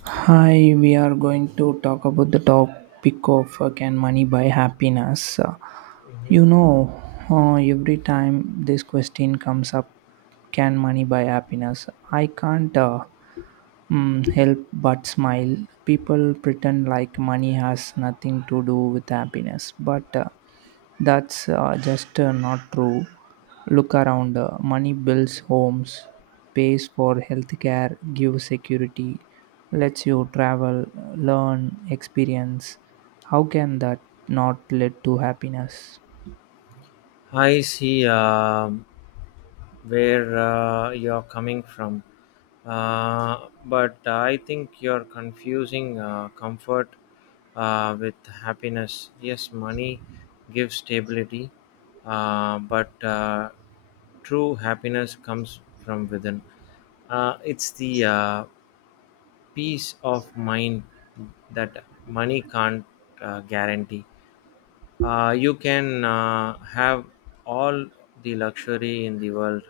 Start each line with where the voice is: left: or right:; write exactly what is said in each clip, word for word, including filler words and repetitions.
right: Hi, we are going to talk about the topic of uh, can money buy happiness? Uh,
left: Mhm.
right: you know, uh, every time this question comes up, can money buy happiness? I can't uh, mm, help but smile. People pretend like money has nothing to do with happiness, but uh, that's uh, just uh, not true. Look around. Uh, money builds homes, pays for healthcare, gives security, lets you travel, learn, experience. How can that not lead to happiness?
left: I see um where uh, you're coming from, uh, but I think you're confusing uh, comfort uh, with happiness. Yes, money gives stability, uh, but uh, true happiness comes from within. Uh, it's the uh, peace of mind that money can't uh, guarantee. Uh, you can uh, have all the luxury in the world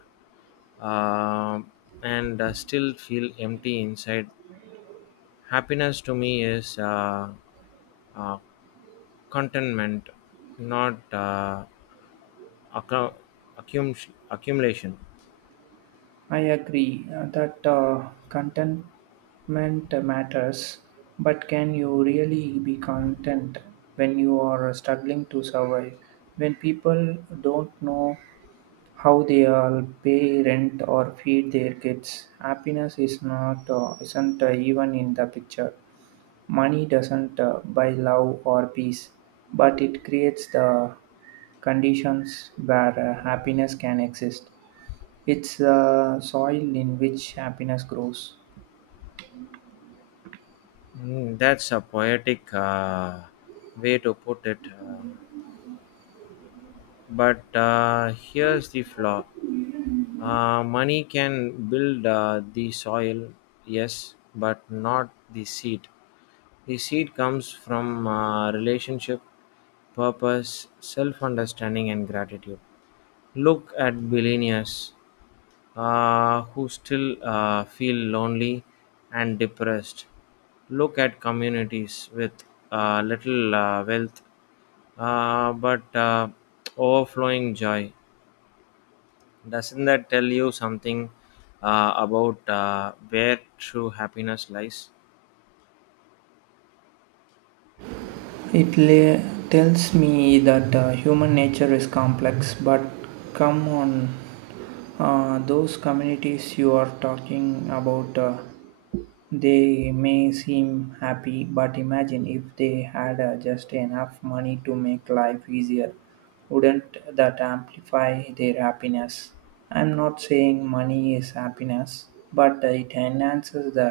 left: um, and uh, still feel empty inside. Happiness to me is uh, uh, contentment, not uh, accu- accum- accumulation.
right: I agree uh, that uh, contentment matters, but can you really be content when you are struggling to survive? When people don't know how they all pay rent or feed their kids. Happiness is not uh, isn't uh, even in the picture. Money doesn't uh, buy love or peace, but it creates the conditions where uh, happiness can exist. It's the soil in which happiness grows.
left: Mm, that's a poetic uh, way to put it. Uh, but uh, Here's the flaw. Uh, money can build uh, the soil, yes, but not the seed. The seed comes from uh, relationship, purpose, self understanding, and gratitude. Look at billionaires uh, who still uh, feel lonely and depressed. Look at communities with uh, little uh, wealth uh, but uh, overflowing joy. Doesn't that tell you something uh, about uh, where true happiness lies?
right: It le- Tells me that uh, human nature is complex, but come on, uh, those communities you are talking about. Uh, They may seem happy, but imagine if they had uh, just enough money to make life easier. Wouldn't that amplify their happiness? I'm not saying money is happiness, but it enhances the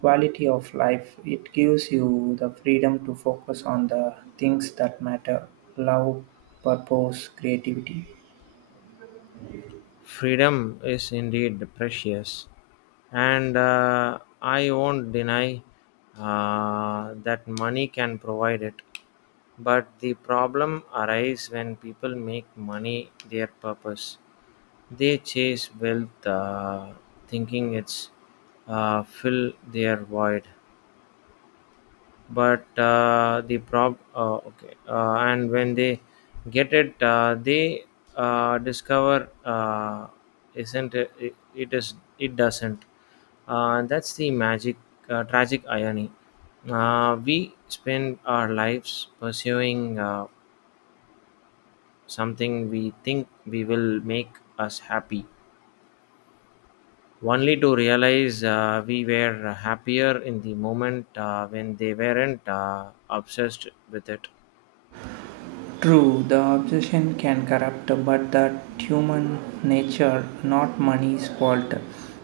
right: quality of life. It gives you the freedom to focus on the things that matter: love, purpose, creativity.
left: Freedom is indeed precious, and uh, I won't deny uh, that money can provide it. But the problem arises when people make money their purpose. They chase wealth, uh, thinking it's uh, fill their void. But uh, the prob uh, okay uh, And when they get it uh, they uh, discover uh, isn't it, it it is it doesn't uh, that's the magic uh, tragic irony. Uh, we spend our lives pursuing uh, something we think we will make us happy, only to realize uh, we were happier in the moment uh, when they weren't uh, obsessed with it.
right: True, the obsession can corrupt, but that human nature, not money's fault.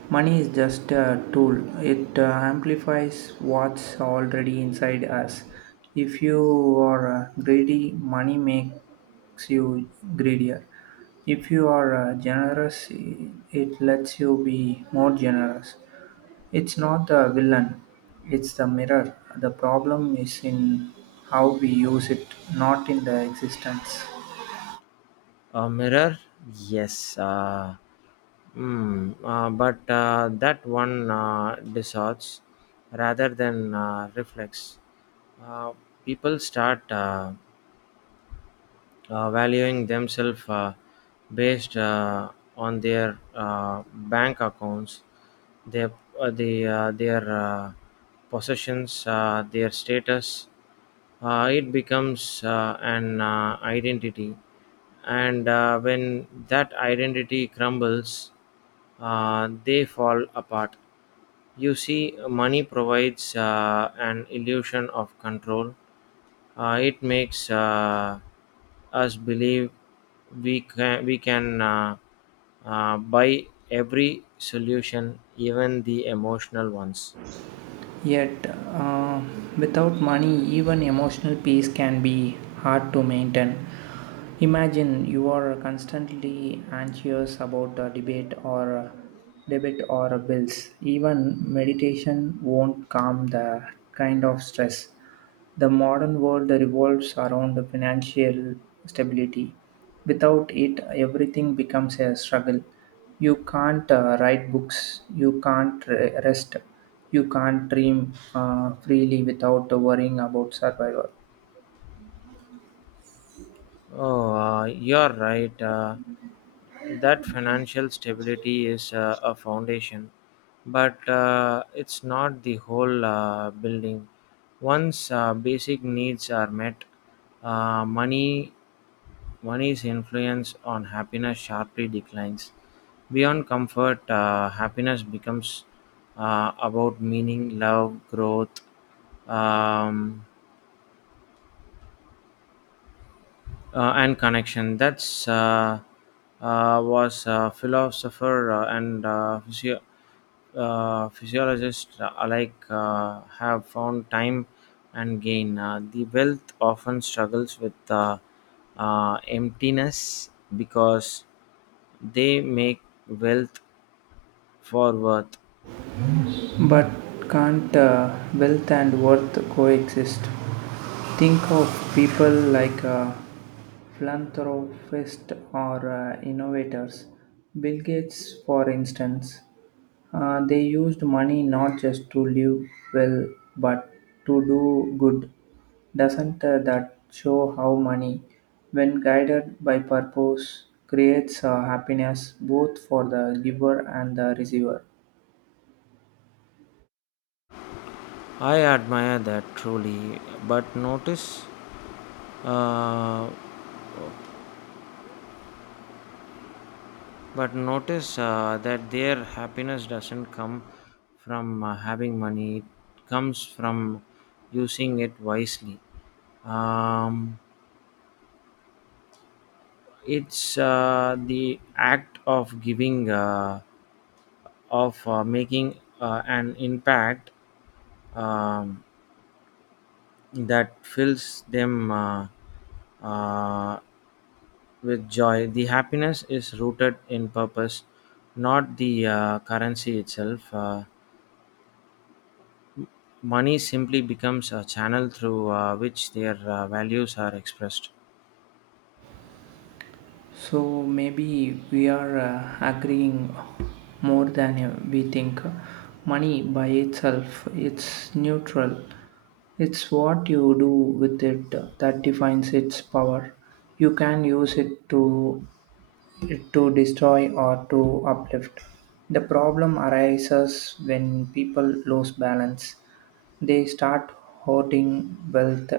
right: Money is just a tool, it uh, amplifies what's already inside us. If you are uh, greedy, money makes you greedier. If you are uh, generous, it lets you be more generous. It's not the villain, it's the mirror. The problem is in how we use it, not in the existence.
left: A mirror? Yes. Uh, mm, uh, but uh, That one uh, distorts rather than uh, reflects. Uh, People start uh, uh, valuing themselves uh, based uh, on their uh, bank accounts, their uh, the, uh, their uh, possessions, uh, their status. Uh, it becomes uh, an uh, identity, and uh, when that identity crumbles, uh, they fall apart. You see, money provides uh, an illusion of control. Uh, it makes uh, us believe we can we can uh, uh, buy every solution, even the emotional ones.
right: Yet, uh, without money, even emotional peace can be hard to maintain. Imagine you are constantly anxious about a debate or a debit or bills. Even meditation won't calm the kind of stress. The modern world revolves around financial stability. Without it, everything becomes a struggle. You can't uh, write books, you can't re- rest, you can't dream uh, freely without worrying about survival.
left: Oh, uh, you're right. Uh, that financial stability is uh, a foundation, but uh, it's not the whole uh, building. Once uh, basic needs are met, uh, money money's influence on happiness sharply declines. Beyond comfort, uh, happiness becomes uh, about meaning, love, growth, Um, uh, and connection. That's uh, uh, was a philosopher uh, and uh, physio- uh, physiologists alike uh, have found time and gain. Uh, the wealth often struggles with uh, uh, emptiness because they make wealth for worth.
right: But can't uh, wealth and worth coexist? Think of people like uh, philanthropists or uh, innovators. Bill Gates, for instance, Uh, they used money not just to live well but to do good. Doesn't uh, that show how money, when guided by purpose, creates uh, happiness both for the giver and the receiver?
left: I admire that truly, but notice uh, But notice uh, that their happiness doesn't come from uh, having money, it comes from using it wisely. Um, it's uh, the act of giving, uh, of uh, making uh, an impact, um, that fills them uh, uh, with joy. The happiness is rooted in purpose, not the uh, currency itself. Uh, Money simply becomes a channel through uh, which their uh, values are expressed.
right: So maybe we are uh, agreeing more than uh, we think. Money by itself, it's neutral. It's what you do with it that defines its power. You can use it to to destroy or to uplift. The problem arises when people lose balance. They start hoarding wealth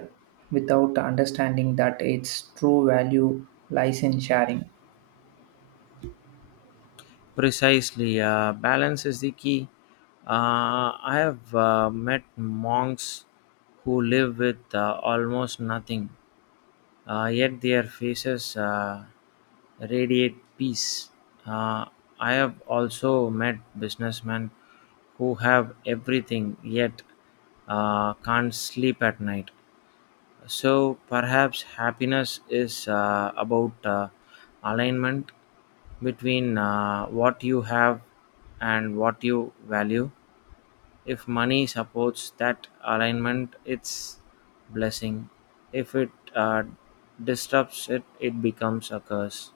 right: without understanding that its true value lies in sharing.
left: Precisely, uh, balance is the key. Uh, I have uh, met monks who live with uh, almost nothing, uh, yet their faces uh, radiate peace. Uh, I have also met businessmen who have everything yet uh, can't sleep at night. So perhaps happiness is uh, about uh, alignment between uh, what you have and what you value. If money supports that alignment, it's blessing. If it uh, disrupts it, it becomes a curse.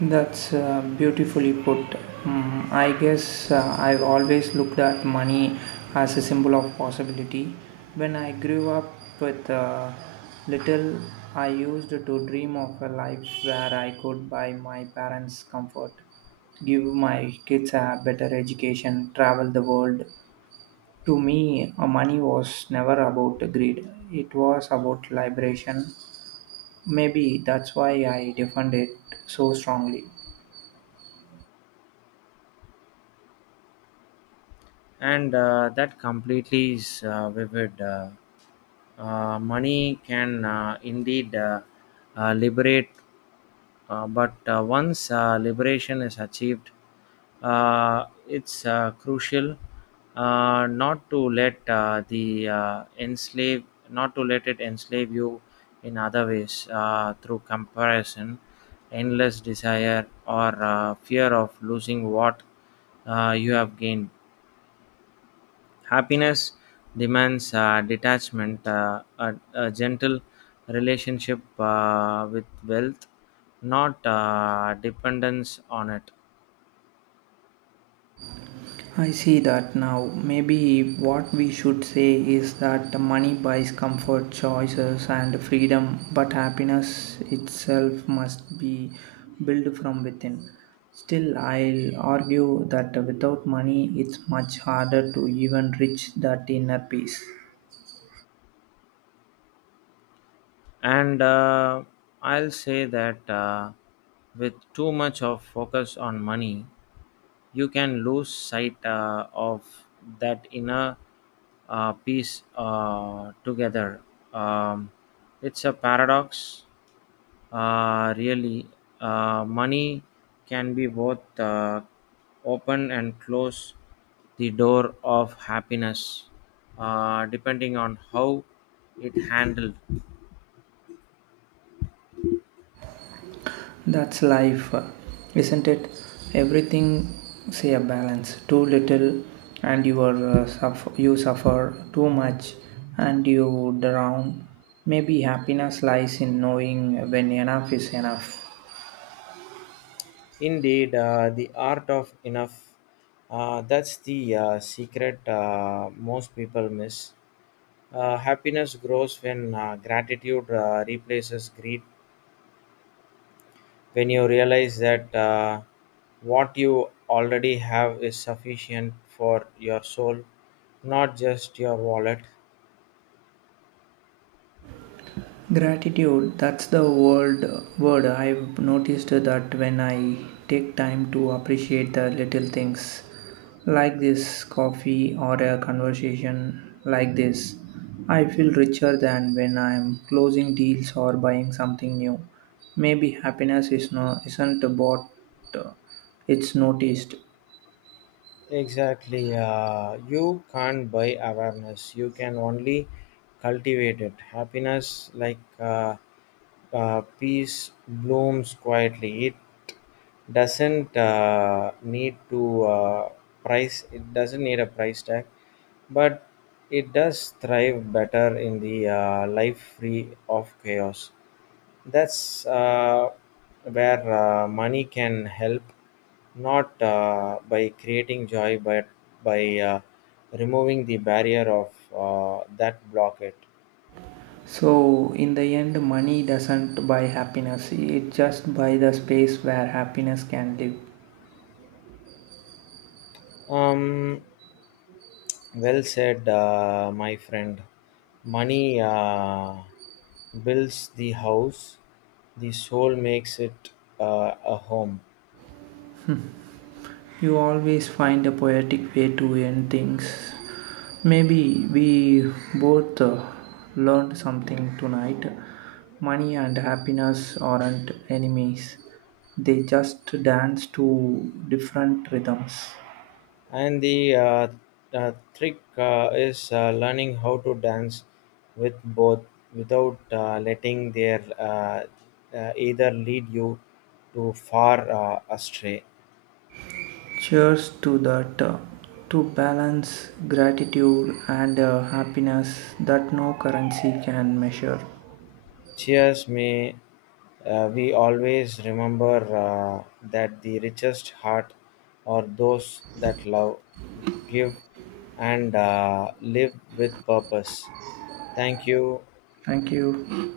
right: That's uh, beautifully put. Mm, I guess uh, I've always looked at money as a symbol of possibility. When I grew up with uh, little, I used to dream of a life where I could buy my parents comfort, give my kids a better education, travel the world. To me, uh, money was never about greed, it was about liberation. Maybe that's why I defend it so strongly.
left: And uh, that completely is uh, vivid. Uh, uh, money can uh, indeed uh, uh, liberate, uh, but uh, once uh, liberation is achieved, uh, it's uh, crucial uh, not to let uh, the uh, enslave not to let it enslave you in other ways, uh, through comparison, endless desire, or uh, fear of losing what uh, you have gained. Happiness demands uh, detachment, uh, a, a gentle relationship uh, with wealth, not uh, dependence on it.
right: I see that now. Maybe what we should say is that money buys comfort, choices, and freedom, but happiness itself must be built from within. Still, I'll argue that without money, it's much harder to even reach that inner peace.
left: And uh, I'll say that uh, with too much of focus on money, you can lose sight uh, of that inner uh, peace uh, together. Um, it's a paradox, Uh, really, uh, money can be both uh, open and close the door of happiness, uh, depending on how it handled.
right: That's life, isn't it? Everything say a balance. Too little, and you are uh, suffer, you suffer. Too much, and you drown. Maybe happiness lies in knowing when enough is enough.
left: Indeed, uh, the art of enough. Uh, that's the uh, secret uh, most people miss. Uh, happiness grows when uh, gratitude uh, replaces greed, when you realize that uh, what you already have is sufficient for your soul, not just your wallet.
right: Gratitude, that's the word word I've noticed that when I take time to appreciate the little things, like this coffee or a conversation like this, I feel richer than when I'm closing deals or buying something new. Maybe happiness is no isn't bought, uh, it's noticed.
left: Exactly. Uh, you can't buy awareness. You can only cultivate it. Happiness, like uh, uh, peace, blooms quietly. It doesn't uh, need to uh, price. It doesn't need a price tag, but it does thrive better in the uh, life free of chaos. That's uh, where uh, money can help, not uh, by creating joy, but by uh, removing the barrier of uh, that block it.
right: So in the end, money doesn't buy happiness, it just buys the space where happiness can live.
left: Um, well said, uh, my friend. Money uh, builds the house, the soul makes it uh, a home.
right: You always find a poetic way to end things. Maybe we both uh, learned something tonight. Money and happiness aren't enemies, they just dance to different rhythms.
left: And the uh, uh, trick uh, is uh, learning how to dance with both without uh, letting their uh, uh, either lead you too far uh, astray.
right: Cheers to that, uh, to balance, gratitude, and uh, happiness that no currency can measure.
left: Cheers, may uh, we always remember uh, that the richest heart are those that love, give, and uh, live with purpose. Thank you.
right: Thank you.